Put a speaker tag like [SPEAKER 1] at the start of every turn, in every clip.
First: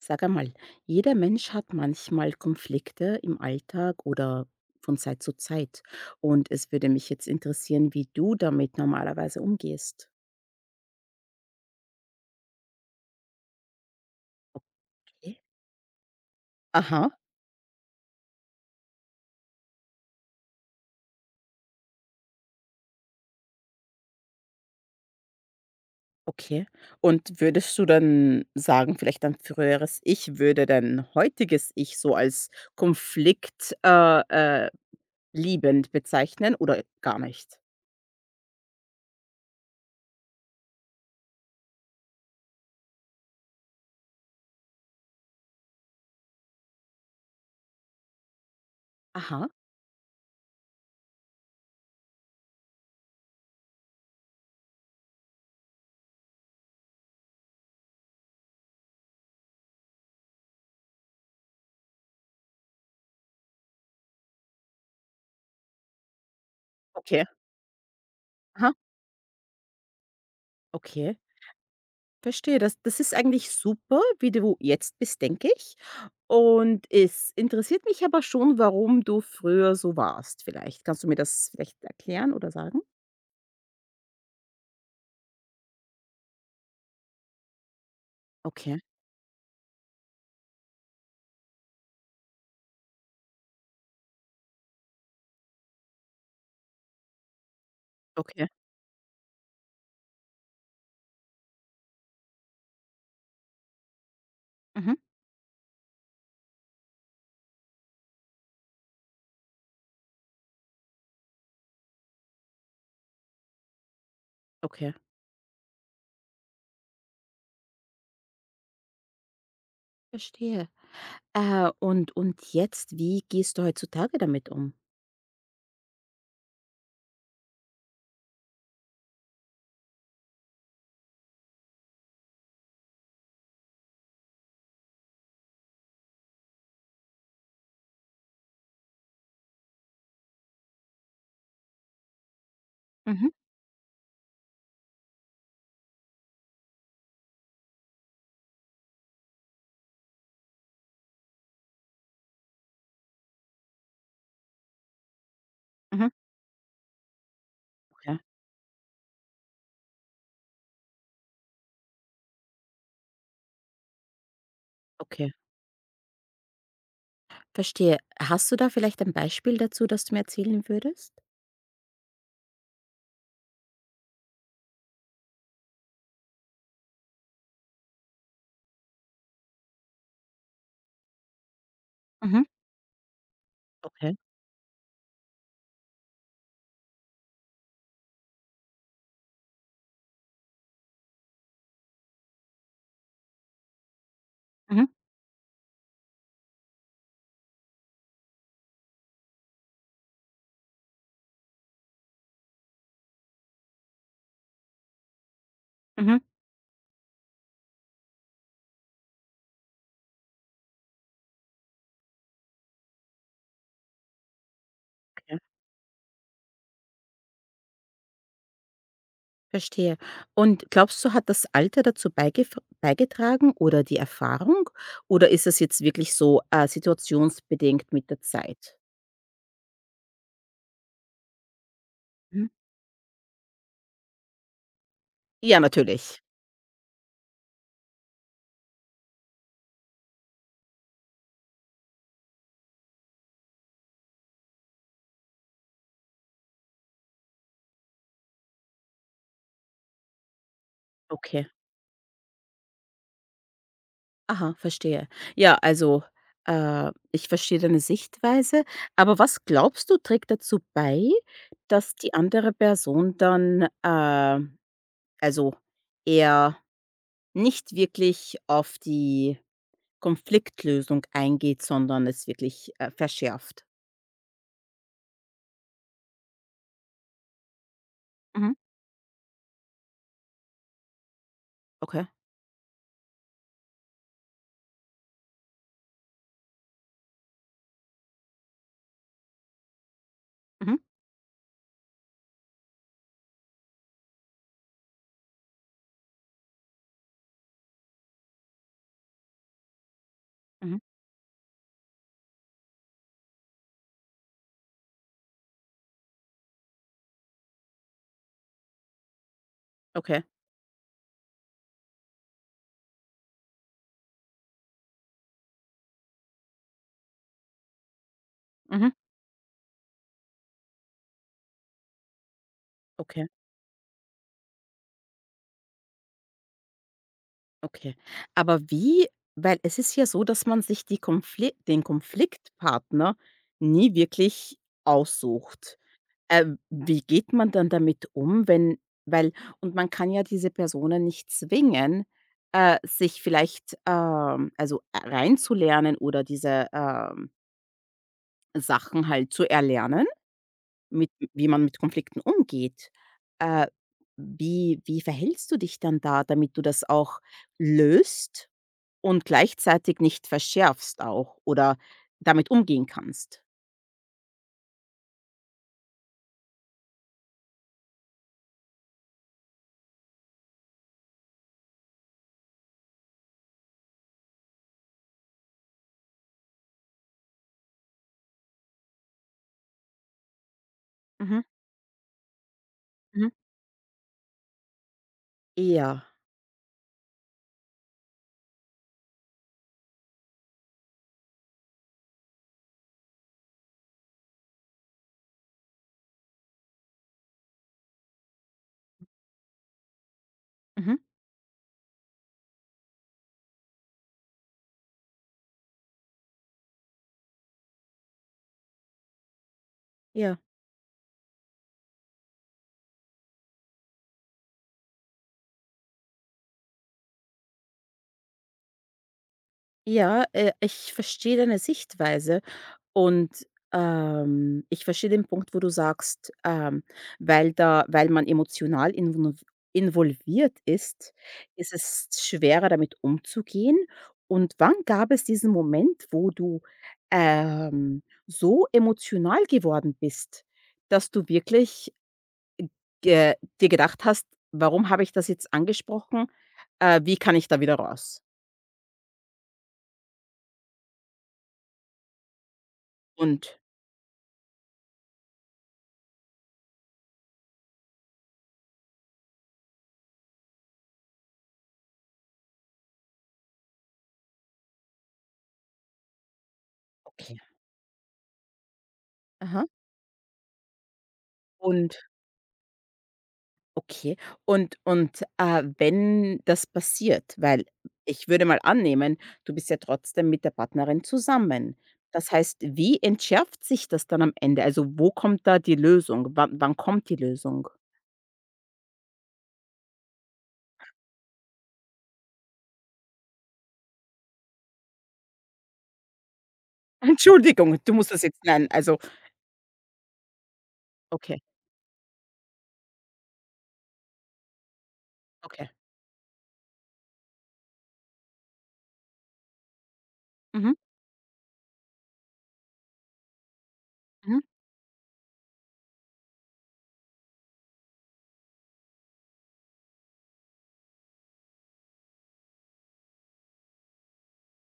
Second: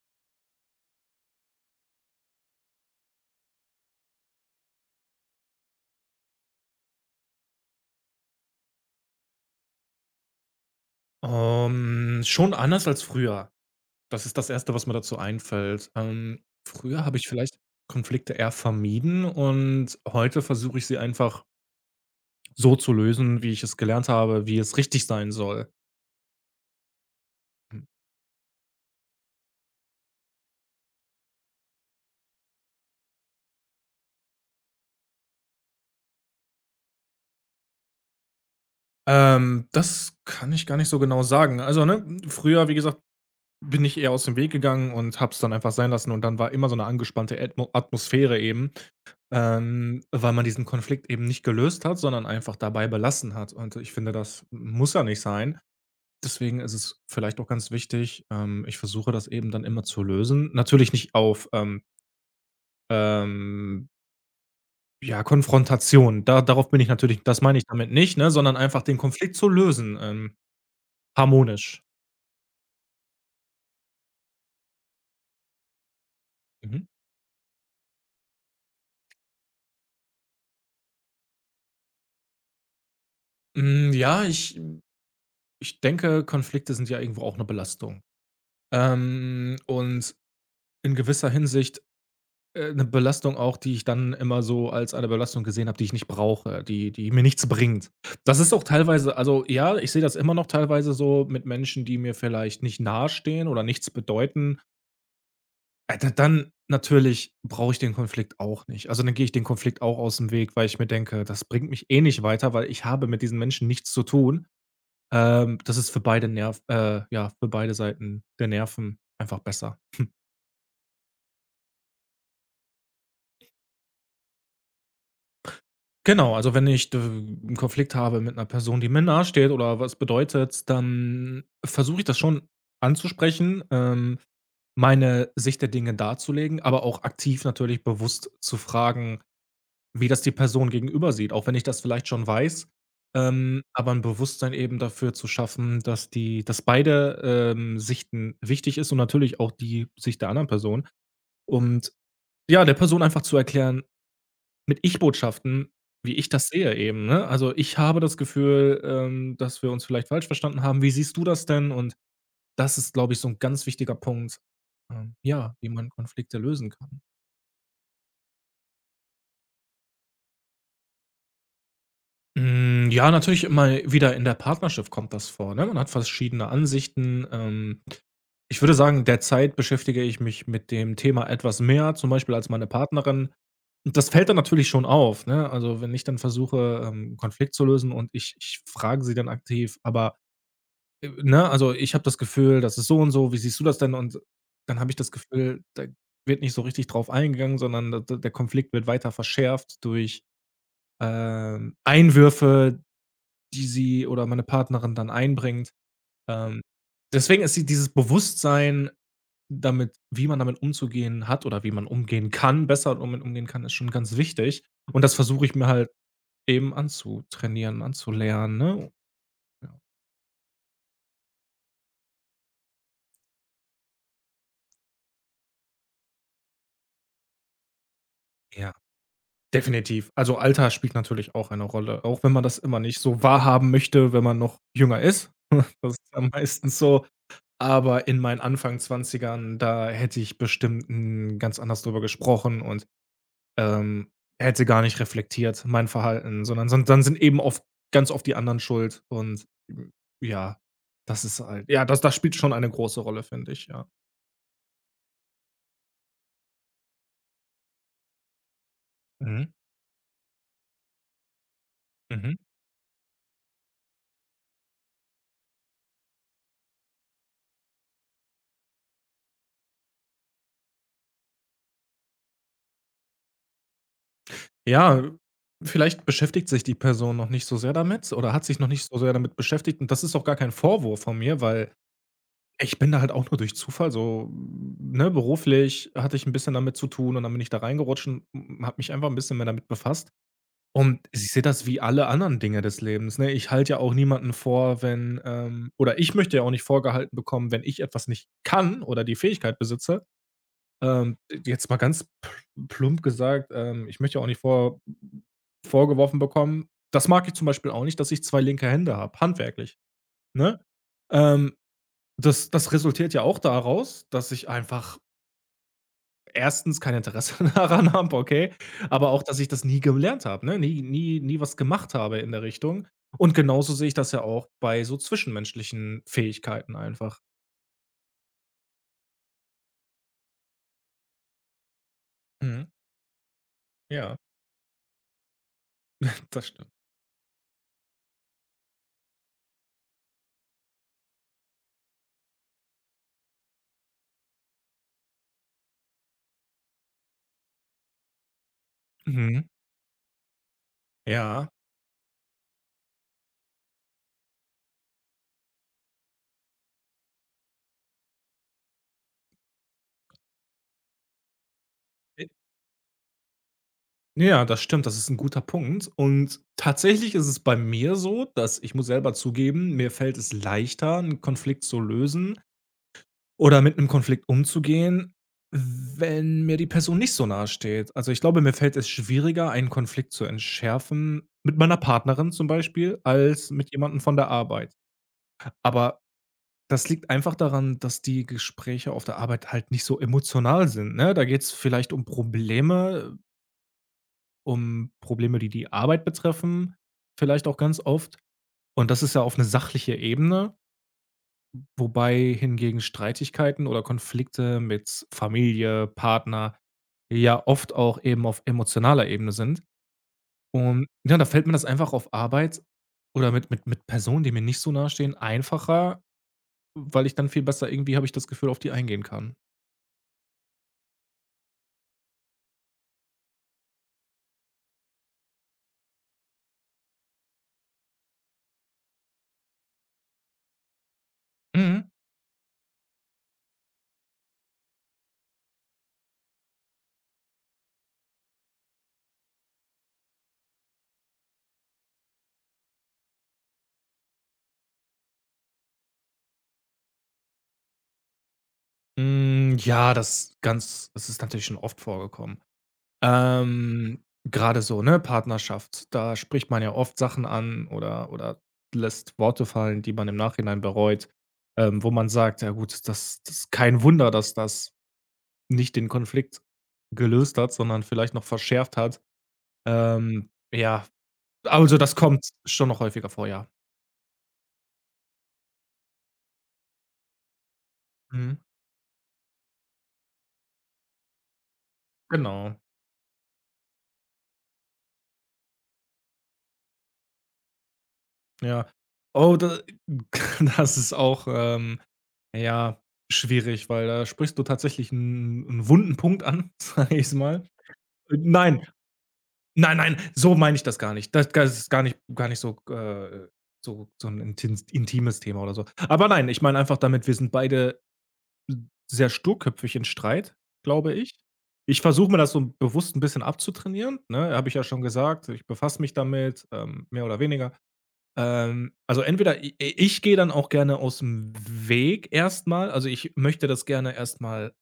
[SPEAKER 1] Sag einmal, jeder Mensch hat manchmal Konflikte im Alltag oder von Zeit zu Zeit. Und es würde mich jetzt interessieren, wie du damit normalerweise umgehst.
[SPEAKER 2] Schon anders als früher. Das ist das erste, was mir dazu
[SPEAKER 1] Okay.
[SPEAKER 2] einfällt. Früher
[SPEAKER 1] Aha,
[SPEAKER 2] habe ich vielleicht Konflikte eher vermieden und heute versuche ich sie einfach so zu lösen, wie ich es gelernt habe, wie es richtig sein soll.
[SPEAKER 1] okay. Und würdest
[SPEAKER 2] Hm.
[SPEAKER 1] du dann sagen, vielleicht dein früheres Ich würde dein heutiges Ich so als konflikt äh, liebend bezeichnen oder gar nicht?
[SPEAKER 2] Das kann ich gar nicht so genau sagen. Also, ne, früher, wie gesagt, bin ich eher aus dem Weg gegangen und habe es dann einfach sein lassen und dann war immer so eine angespannte Ätmo Atmosphäre eben,
[SPEAKER 1] Aha,
[SPEAKER 2] weil man diesen Konflikt eben nicht gelöst hat, sondern einfach dabei belassen hat und ich finde, das muss ja nicht sein. Deswegen ist es vielleicht auch ganz wichtig, ich versuche das eben dann immer zu lösen. Natürlich nicht auf, ähm, ja, Konfrontation. Da darauf bin ich natürlich,
[SPEAKER 1] okay.
[SPEAKER 2] das meine ich damit nicht, ne, sondern
[SPEAKER 1] Aha,
[SPEAKER 2] einfach den Konflikt zu lösen,
[SPEAKER 1] okay.
[SPEAKER 2] harmonisch.
[SPEAKER 1] Verstehe, das ist eigentlich super, wie du jetzt bist, denke ich.
[SPEAKER 2] Mhm.
[SPEAKER 1] Und es interessiert mich aber schon, warum du früher so warst vielleicht. Kannst du mir das vielleicht erklären oder sagen?
[SPEAKER 2] Hm, ja, ich denke, Konflikte sind ja irgendwo auch eine Belastung.
[SPEAKER 1] Okay,
[SPEAKER 2] Und in gewisser Hinsicht 'ne Belastung auch, die ich dann immer so als eine Belastung gesehen habe, die ich nicht brauche, die mir nichts bringt. Das
[SPEAKER 1] okay.
[SPEAKER 2] ist auch teilweise, also, ja, ich sehe das immer noch teilweise so mit Menschen, die mir vielleicht nicht nahestehen oder nichts bedeuten.
[SPEAKER 1] Mhm.
[SPEAKER 2] D dann natürlich brauche ich den Konflikt auch nicht. Also, dann gehe ich den Konflikt auch aus dem Weg, weil ich mir denke: „Das bringt mich eh nicht weiter, weil ich habe mit diesen Menschen nichts zu tun.“
[SPEAKER 1] Okay,
[SPEAKER 2] Das ist für beide Nerv ja, für beide Seiten der Nerven einfach besser.
[SPEAKER 1] verstehe. Und jetzt, wie gehst du heutzutage damit um?
[SPEAKER 2] Genau, also wenn ich d 'n Konflikt habe mit einer Person, die mir nahe steht oder was bedeutet, dann versuche ich das schon anzusprechen, meine Sicht der Dinge darzulegen, aber auch aktiv natürlich bewusst zu fragen, wie das die Person gegenüber sieht, auch wenn ich das vielleicht schon weiß.
[SPEAKER 1] Mhm.
[SPEAKER 2] Aber ein Bewusstsein eben dafür zu schaffen, dass beide, Sichten wichtig ist und natürlich auch die Sicht der anderen Person. Und ja, der Person einfach zu erklären mit Ich-Botschaften,
[SPEAKER 1] Mhm.
[SPEAKER 2] wie ich das sehe eben, ne? Also, ich habe das
[SPEAKER 1] Okay,
[SPEAKER 2] Gefühl, dass wir uns vielleicht falsch verstanden haben. Wie siehst du das denn? Und das ist, glaube ich, so 'n ganz wichtiger Punkt,
[SPEAKER 1] okay,
[SPEAKER 2] ja, wie man Konflikte lösen kann.
[SPEAKER 1] verstehe. Hast du da vielleicht ein Beispiel dazu, das du mir erzählen würdest?
[SPEAKER 2] Hm, ja, natürlich immer wieder in der Partnerschaft kommt das vor, ne? Man hat verschiedene Ansichten. Ich würde sagen, derzeit beschäftige ich mich mit dem Thema etwas mehr, zum Beispiel
[SPEAKER 1] Mhm.
[SPEAKER 2] als meine Partnerin. Das
[SPEAKER 1] Okay.
[SPEAKER 2] fällt dann natürlich schon auf, ne? Also, wenn ich dann versuche, 'n Konflikt zu lösen und ich frage sie dann aktiv, aber ne, also: „Ich habe das Gefühl, das ist so und so. Wie siehst du das denn?“ Und dann
[SPEAKER 1] Mhm.
[SPEAKER 2] habe ich das Gefühl, da wird nicht so richtig drauf eingegangen, sondern d d der Konflikt wird weiter verschärft durch, Einwürfe, die sie oder meine Partnerin dann einbringt.
[SPEAKER 1] Mhm.
[SPEAKER 2] Ähm, Deswegen ist dieses Bewusstsein, damit wie man damit umzugehen hat oder wie man umgehen kann, besser damit umgehen kann, ist schon ganz wichtig. Und das versuche ich mir halt eben anzutrainieren, anzulernen, ne?
[SPEAKER 1] Verstehe. Und glaubst du, hat das Alter dazu beigef beigetragen oder die Erfahrung? Oder ist es jetzt wirklich so, situationsbedingt mit der
[SPEAKER 2] Ja.
[SPEAKER 1] Zeit?
[SPEAKER 2] Definitiv. Also, Alter spielt natürlich auch eine Rolle, auch wenn man
[SPEAKER 1] Mhm.
[SPEAKER 2] das immer nicht so wahrhaben möchte, wenn man noch jünger ist.
[SPEAKER 1] Ja,
[SPEAKER 2] Das ist ja
[SPEAKER 1] natürlich.
[SPEAKER 2] meistens so. Aber in meinen Anfang 20 da hätte ich bestimmt, hm, ganz anders drüber gesprochen und, ähm, hätte gar nicht reflektiert mein Verhalten, sondern son dann sind eben oft ganz oft die anderen schuld und, hm, ja, das ist
[SPEAKER 1] Okay.
[SPEAKER 2] halt, ja, das das spielt schon eine große Rolle, finde ich, ja.
[SPEAKER 1] Aha, verstehe. Ja, also, ich verstehe deine Sichtweise. Aber was
[SPEAKER 2] Mhm.
[SPEAKER 1] glaubst du, trägt dazu bei, dass die
[SPEAKER 2] Mhm.
[SPEAKER 1] andere Person dann, also eher nicht wirklich auf die Konfliktlösung eingeht, sondern es wirklich, verschärft?
[SPEAKER 2] Ja, vielleicht beschäftigt sich die Person noch nicht so sehr damit oder hat
[SPEAKER 1] Mhm.
[SPEAKER 2] sich noch nicht so sehr damit beschäftigt und das ist auch gar kein Vorwurf von mir, weil
[SPEAKER 1] Okay.
[SPEAKER 2] ich bin da halt auch nur durch Zufall so, ne, beruflich hatte ich ein bisschen damit zu tun und dann bin ich da reingerutscht und habe mich einfach ein bisschen mehr damit befasst
[SPEAKER 1] Mhm.
[SPEAKER 2] und ich sehe das wie alle anderen Dinge des Lebens, ne? Ich halte ja auch niemanden vor, wenn, oder ich möchte ja auch nicht vorgehalten bekommen, wenn ich etwas nicht kann oder die Fähigkeit besitze,
[SPEAKER 1] Mhm.
[SPEAKER 2] ähm, jetzt mal ganz pl plump gesagt, ich möchte ja auch nicht vorgeworfen bekommen, das mag ich zum Beispiel auch nicht, dass ich 2 linke Hände habe, handwerklich,
[SPEAKER 1] Okay.
[SPEAKER 2] ne? Ähm, das resultiert ja auch daraus, dass ich einfach erstens kein Interesse daran habe, okay,
[SPEAKER 1] Mhm.
[SPEAKER 2] aber auch, dass ich das nie gelernt habe, ne, nie was gemacht habe in der Richtung.
[SPEAKER 1] Okay,
[SPEAKER 2] Und genauso sehe ich das ja auch bei so zwischenmenschlichen Fähigkeiten einfach.
[SPEAKER 1] okay. Aber wie weil es ist ja so, dass man sich die Konfli den
[SPEAKER 2] Mhm.
[SPEAKER 1] Konfliktpartner nie
[SPEAKER 2] Ja,
[SPEAKER 1] wirklich aussucht.
[SPEAKER 2] das stimmt.
[SPEAKER 1] Wie geht man dann damit um, wenn weil und man kann ja diese Personen nicht zwingen, sich vielleicht, also, reinzulernen oder diese, Sachen halt
[SPEAKER 2] Mhm.
[SPEAKER 1] zu erlernen. Mit wie
[SPEAKER 2] Ja.
[SPEAKER 1] man mit Konflikten umgeht. Äh, wie verhältst du dich dann da, damit du das auch löst und gleichzeitig nicht verschärfst auch oder damit umgehen kannst?
[SPEAKER 2] Ja, das stimmt, das ist ein guter Punkt. Und tatsächlich ist es bei mir so, dass ich muss selber zugeben, mir fällt es leichter, einen Konflikt zu lösen oder mit einem Konflikt umzugehen, wenn mir die Person nicht so nahe steht. Also, ich glaube, mir fällt es schwieriger, einen Konflikt zu entschärfen
[SPEAKER 1] Mhm,
[SPEAKER 2] mit meiner Partnerin zum Beispiel,
[SPEAKER 1] mhm.
[SPEAKER 2] als mit jemandem von der Arbeit. Aber
[SPEAKER 1] Ja.
[SPEAKER 2] das liegt einfach daran, dass die Gespräche auf der Arbeit halt nicht so emotional sind, ne? Da geht es vielleicht um Probleme, die die Arbeit betreffen, vielleicht auch ganz oft. Und das ist ja auf eine sachliche Ebene,
[SPEAKER 1] Mhm.
[SPEAKER 2] wobei hingegen Streitigkeiten oder Konflikte mit Familie, Partner ja oft auch eben auf emotionaler Ebene sind.
[SPEAKER 1] Ja.
[SPEAKER 2] Und ja, da fällt mir das einfach auf Arbeit oder mit mit Personen, die mir nicht so nahestehen, einfacher, weil ich dann viel besser, irgendwie habe ich das Gefühl, auf die eingehen kann.
[SPEAKER 1] Ja, ich verstehe deine Sichtweise. Und, ich verstehe den Punkt, wo du sagst, weil da weil man emotional invonov involviert ist, ist
[SPEAKER 2] Mhm.
[SPEAKER 1] es schwerer, damit umzugehen. Und wann gab es diesen Moment, wo du, so emotional geworden bist, dass du wirklich ge dir gedacht hast: „Warum habe ich das jetzt angesprochen? Wie kann ich da wieder raus?“
[SPEAKER 2] Hm, ja, das ganz, das ist natürlich schon oft vorgekommen.
[SPEAKER 1] Und
[SPEAKER 2] Ähm, Grade so, ne, Partnerschaft, da spricht man ja oft Sachen an oder lässt Worte fallen, die man im Nachhinein bereut, wo man sagt: „Ja gut, das das ist kein Wunder, dass das nicht den Konflikt gelöst
[SPEAKER 1] okay.
[SPEAKER 2] hat, sondern vielleicht noch verschärft hat.“
[SPEAKER 1] Aha.
[SPEAKER 2] Ja, also, das
[SPEAKER 1] Und
[SPEAKER 2] kommt schon noch häufiger vor, ja.
[SPEAKER 1] okay. Und, wenn das passiert, weil ich
[SPEAKER 2] Mhm,
[SPEAKER 1] würde mal annehmen, du bist ja trotzdem mit der Partnerin zusammen. Das
[SPEAKER 2] genau,
[SPEAKER 1] heißt, wie entschärft sich das dann am Ende? Also, wo kommt da die Lösung? Wann kommt die Lösung?
[SPEAKER 2] ja. Oh, da das ist auch, ja, schwierig, weil da sprichst du tatsächlich einen 'n wunden Punkt an, sage ich mal.
[SPEAKER 1] Entschuldigung, du musst das jetzt
[SPEAKER 2] Nein,
[SPEAKER 1] nein, also
[SPEAKER 2] nein, nein, so meine ich das gar nicht. Das
[SPEAKER 1] okay,
[SPEAKER 2] das ist gar nicht so, so 'n intins intimes Thema oder so.
[SPEAKER 1] okay.
[SPEAKER 2] Aber nein, ich meine einfach damit, wir sind beide sehr sturköpfig in Streit,
[SPEAKER 1] Mhm,
[SPEAKER 2] glaube ich. Ich versuche mir das so bewusst ein bisschen abzutrainieren, ne?
[SPEAKER 1] mhm,
[SPEAKER 2] Habe ich ja schon gesagt, ich befasse mich damit, mehr oder weniger. Also entweder i ich gehe dann auch gerne aus dem Weg erstmal. Also, ich möchte das gerne erstmal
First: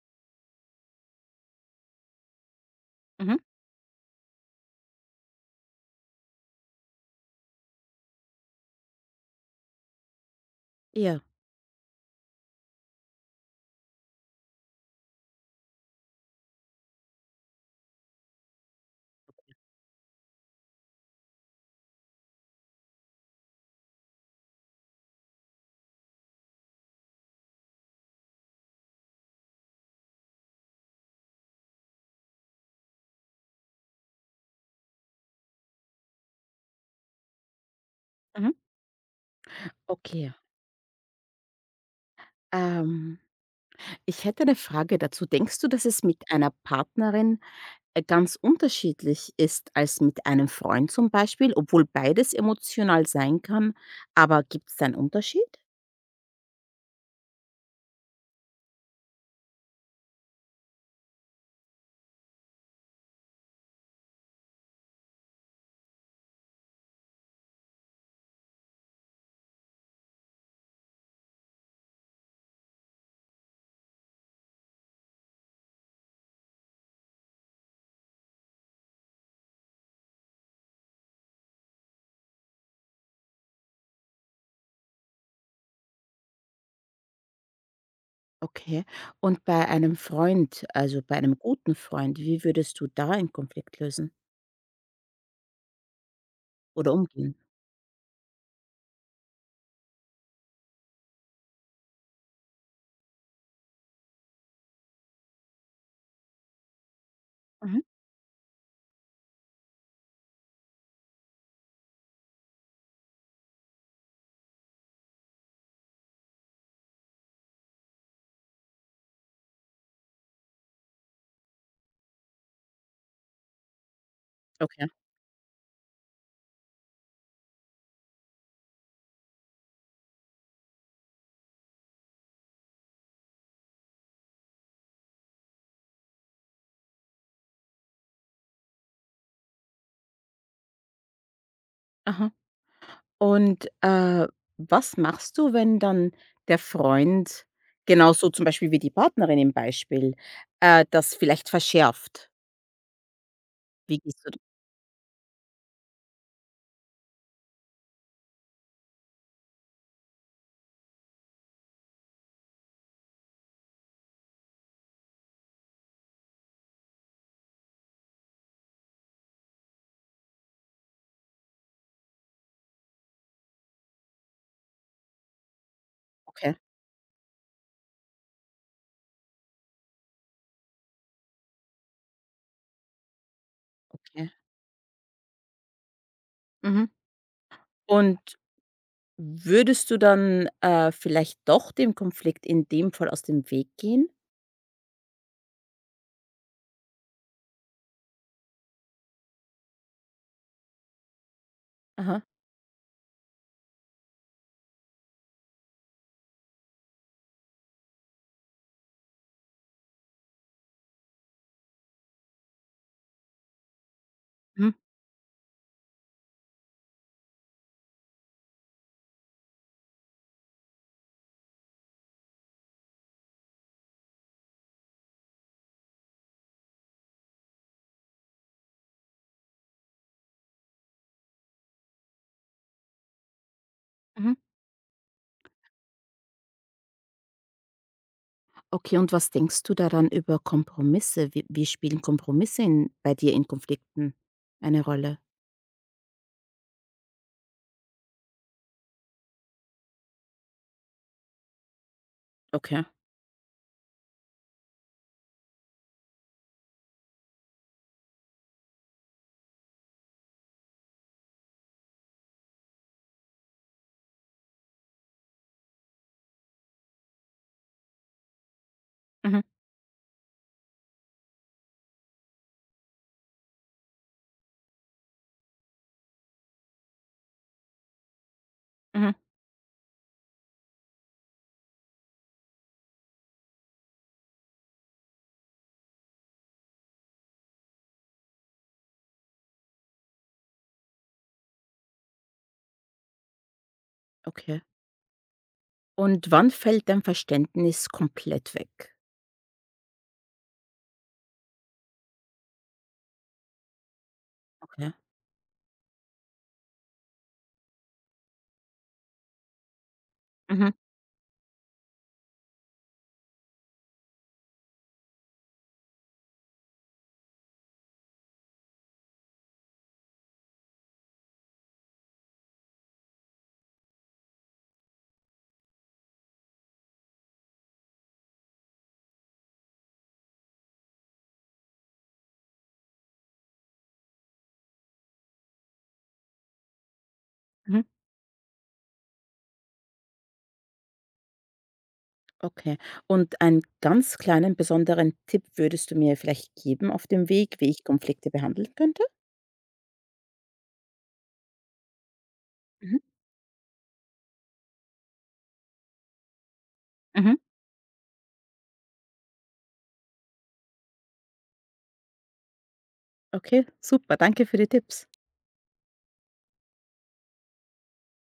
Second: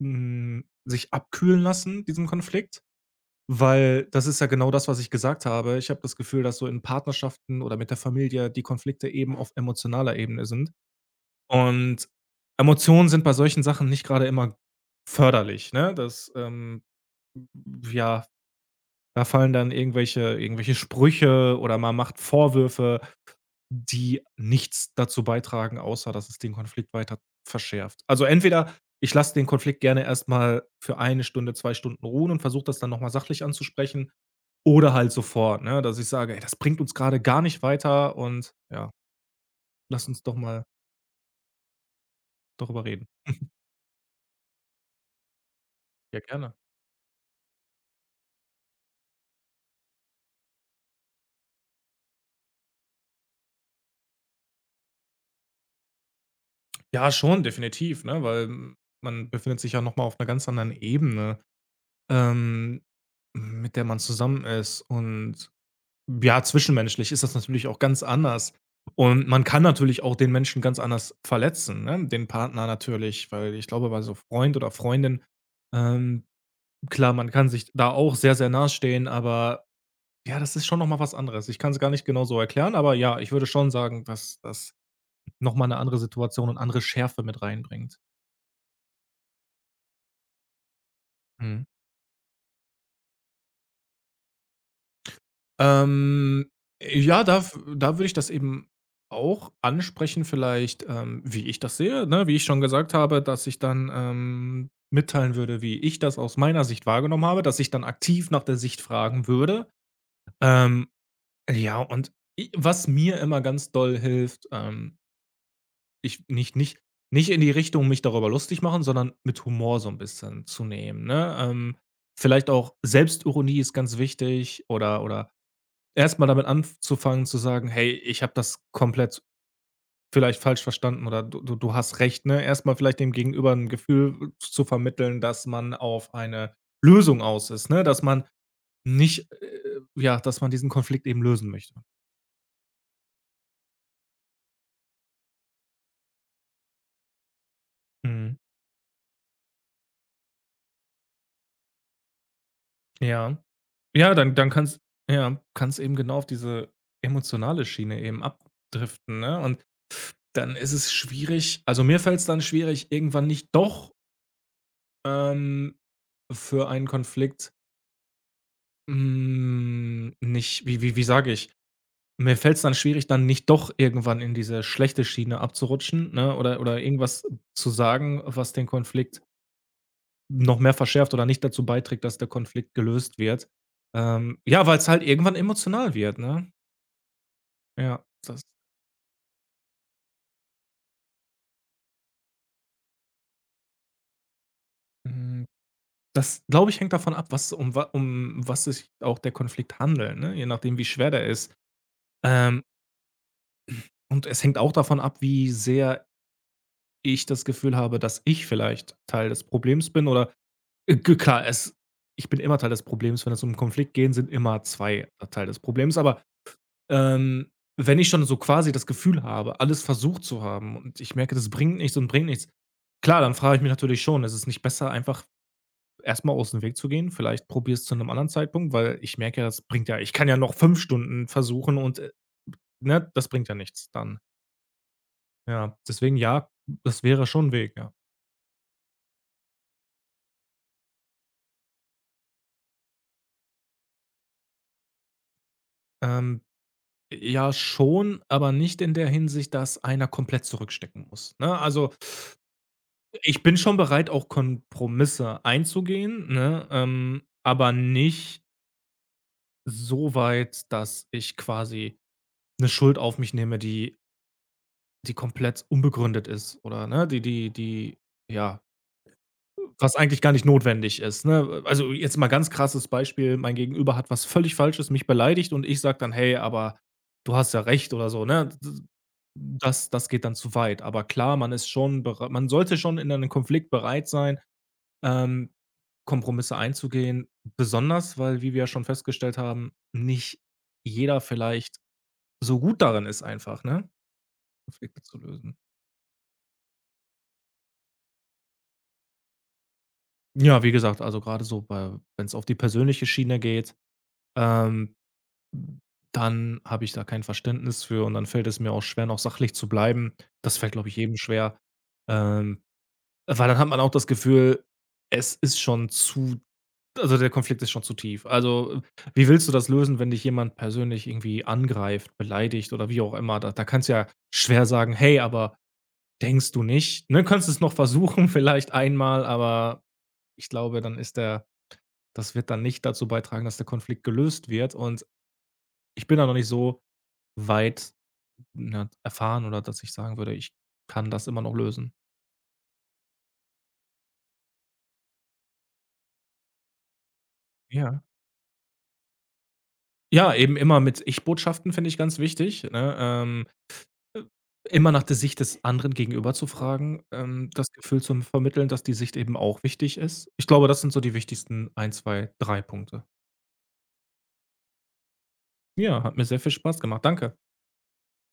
[SPEAKER 2] mal, sich abkühlen lassen, diesen Konflikt.
[SPEAKER 1] mhm.
[SPEAKER 2] Weil das ist ja genau das, was ich gesagt habe. Ich habe das Gefühl, dass so in Partnerschaften oder mit der Familie die Konflikte eben auf emotionaler Ebene sind.
[SPEAKER 1] Ja,
[SPEAKER 2] Und Emotionen sind bei solchen Sachen nicht gerade immer förderlich, ne? Das, ja, da fallen dann irgendwelche Sprüche oder man macht Vorwürfe, die nichts dazu beitragen, außer dass es den Konflikt weiter verschärft. Also entweder ich lasse den Konflikt gerne erstmal für eine Stunde, 2 Stunden ruhen und versuche das dann nochmal sachlich anzusprechen oder halt sofort, ne, dass ich sage: „Ey, das bringt uns gerade gar nicht weiter
[SPEAKER 1] mhm.
[SPEAKER 2] und ja, lass uns doch
[SPEAKER 1] Okay.
[SPEAKER 2] mal darüber reden.“
[SPEAKER 1] Ähm Ich hätte eine Frage dazu. Denkst du, dass es mit
[SPEAKER 2] Ja,
[SPEAKER 1] einer
[SPEAKER 2] gerne.
[SPEAKER 1] Partnerin, ganz unterschiedlich ist als mit einem Freund zum Beispiel, obwohl beides emotional sein kann? Aber gibt's da 'n Unterschied?
[SPEAKER 2] Ja, schon, definitiv, ne, weil man befindet sich ja noch mal auf 'ner ganz anderen Ebene, ähm, mit der man zusammen ist und ja, zwischenmenschlich ist das natürlich auch ganz anders. Und man kann natürlich auch den Menschen ganz anders verletzen, ne, den Partner natürlich, weil ich glaube, bei so Freund oder Freundin, ähm, klar, man kann sich da auch sehr, sehr nahestehen, aber ja, das ist schon noch mal was anderes. Ich kann es gar nicht genau so erklären, aber ja, ich würde schon sagen, dass das noch mal 'ne andere Situation und andere Schärfe mit reinbringt.
[SPEAKER 1] Okay. Und bei einem Freund, also bei einem
[SPEAKER 2] Mhm.
[SPEAKER 1] guten Freund, wie würdest du da einen Konflikt lösen
[SPEAKER 2] Ähm,
[SPEAKER 1] oder
[SPEAKER 2] ja,
[SPEAKER 1] umgehen?
[SPEAKER 2] da würde ich das eben auch ansprechen vielleicht, wie ich das sehe, ne? Wie ich schon gesagt habe, dass ich dann, mitteilen würde, wie ich das aus meiner Sicht wahrgenommen habe, dass ich dann
[SPEAKER 1] Mhm.
[SPEAKER 2] aktiv nach der Sicht fragen würde. Ähm, ja, und i was mir immer ganz doll hilft, ich nicht in die Richtung mich darüber lustig machen, sondern mit Humor so ein bisschen zu nehmen, ne? Vielleicht auch Selbstironie ist ganz wichtig
[SPEAKER 1] Okay.
[SPEAKER 2] oder erstmal damit anzufangen zu sagen: „Hey, ich habe das komplett vielleicht falsch verstanden oder du hast recht“, ne? Erstmal vielleicht dem Gegenüber ein Gefühl zu vermitteln, dass man auf eine Lösung aus ist, ne? Dass man nicht, ja, dass man diesen Konflikt eben lösen möchte.
[SPEAKER 1] Aha. Und, was machst du, wenn dann der Freund genauso
[SPEAKER 2] Mhm.
[SPEAKER 1] zum Beispiel wie die Partnerin im Beispiel, das vielleicht verschärft?
[SPEAKER 2] Ja.
[SPEAKER 1] Wie
[SPEAKER 2] Ja,
[SPEAKER 1] gehst du
[SPEAKER 2] dann
[SPEAKER 1] d
[SPEAKER 2] dann kann's eben genau auf diese emotionale Schiene eben abdriften, ne? Und dann ist es schwierig, also, mir fällt es dann schwierig, irgendwann nicht doch, ähm, für einen Konflikt, nicht wie sage ich? Mir fällt es dann schwierig, dann nicht doch irgendwann in diese schlechte Schiene abzurutschen, ne,
[SPEAKER 1] okay,
[SPEAKER 2] oder irgendwas zu sagen, was den Konflikt noch mehr verschärft oder nicht dazu beiträgt, dass der Konflikt gelöst wird.
[SPEAKER 1] okay.
[SPEAKER 2] Ja, weil es halt irgendwann emotional wird, ne?
[SPEAKER 1] Mhm.
[SPEAKER 2] Ja,
[SPEAKER 1] Und
[SPEAKER 2] das
[SPEAKER 1] würdest du dann, vielleicht doch dem Konflikt in dem Fall aus dem Weg gehen?
[SPEAKER 2] hm, das, glaube ich, hängt davon ab, was um wa um was sich auch der Konflikt handelt, ne? Je nachdem, wie schwer der ist.
[SPEAKER 1] Aha.
[SPEAKER 2] Ähm, und es hängt auch davon ab, wie sehr ich das Gefühl habe, dass ich vielleicht Teil des Problems bin oder g klar, es ich bin immer Teil des Problems, wenn es um 'n Konflikt gehen, sind immer
[SPEAKER 1] Mhm.
[SPEAKER 2] 2 Teil des Problems, aber, ähm, wenn ich schon so quasi das Gefühl habe, alles versucht zu haben und ich merke, das bringt nichts und bringt nichts, klar, dann frage ich mich natürlich schon, ist es nicht besser, einfach erstmal aus dem Weg zu gehen. Vielleicht probier's zu einem anderen Zeitpunkt, weil ich merke ja, das bringt ja ich kann ja noch 5 Stunden versuchen und, ne, das bringt ja nichts dann.
[SPEAKER 1] Mhm.
[SPEAKER 2] Ja, deswegen ja, das wäre schon 'n Weg, ja.
[SPEAKER 1] Okay, und was denkst du daran über Kompromisse? Wie spielen Kompromisse in bei dir in Konflikten eine Rolle?
[SPEAKER 2] Ähm, ja, schon, aber nicht in der Hinsicht, dass einer komplett zurückstecken muss, ne? Also,
[SPEAKER 1] Okay.
[SPEAKER 2] ich bin schon bereit, auch Kompromisse einzugehen, ne, aber nicht so weit, dass ich quasi eine Schuld auf mich nehme, die komplett unbegründet ist oder, ne, die ja,
[SPEAKER 1] Mhm,
[SPEAKER 2] was eigentlich gar nicht notwendig ist, ne? Also, jetzt mal ganz krasses Beispiel, mein Gegenüber hat was völlig Falsches, mich beleidigt und ich sage dann: „Hey, aber du hast ja recht“ oder so, ne?
[SPEAKER 1] mhm.
[SPEAKER 2] Das geht dann zu weit. Aber klar, man sollte schon in einem Konflikt bereit sein, ähm, Kompromisse einzugehen, besonders, weil, wie wir ja schon festgestellt haben, nicht jeder vielleicht so gut darin ist einfach, ne,
[SPEAKER 1] Okay.
[SPEAKER 2] Konflikte zu lösen.
[SPEAKER 1] Und wann fällt dein Verständnis komplett weg?
[SPEAKER 2] Ja, wie gesagt, also, gerade so, wenn es auf die persönliche Schiene geht,
[SPEAKER 1] Okay.
[SPEAKER 2] ähm dann habe ich da kein Verständnis für und dann fällt es mir auch schwer, noch sachlich zu bleiben. Das
[SPEAKER 1] Mhm,
[SPEAKER 2] fällt, glaube ich, jedem schwer. Ähm, Weil dann hat man auch das Gefühl, es ist schon zu also, der Konflikt ist schon zu tief. Also, wie willst du das lösen, wenn dich jemand persönlich irgendwie angreift, beleidigt oder wie auch immer? Da kannst du ja schwer sagen: „Hey, aber denkst du nicht?“ Ne, kannst es noch versuchen vielleicht einmal, aber ich glaube, dann ist der das wird dann nicht dazu beitragen, dass der Konflikt gelöst wird und ich bin da noch nicht so
[SPEAKER 1] mhm.
[SPEAKER 2] weit, ne, erfahren, oder dass ich sagen würde, ich kann das immer noch lösen.
[SPEAKER 1] Okay. Und einen ganz kleinen besonderen Tipp würdest du mir vielleicht geben auf dem Weg, wie ich
[SPEAKER 2] Ja.
[SPEAKER 1] Konflikte behandeln könnte?
[SPEAKER 2] Ja, eben immer mit Ich-Botschaften, finde ich, ganz wichtig, ne?
[SPEAKER 1] Mhm.
[SPEAKER 2] Äh, Immer nach der Sicht des anderen Gegenüber zu fragen,
[SPEAKER 1] Mhm.
[SPEAKER 2] das Gefühl zu vermitteln, dass die Sicht eben auch wichtig ist. Ich glaube, das sind so die wichtigsten ein 2 3 Punkte.
[SPEAKER 1] Okay, super. Danke für die Tipps.
[SPEAKER 2] Ja, hat mir sehr viel Spaß gemacht. Danke.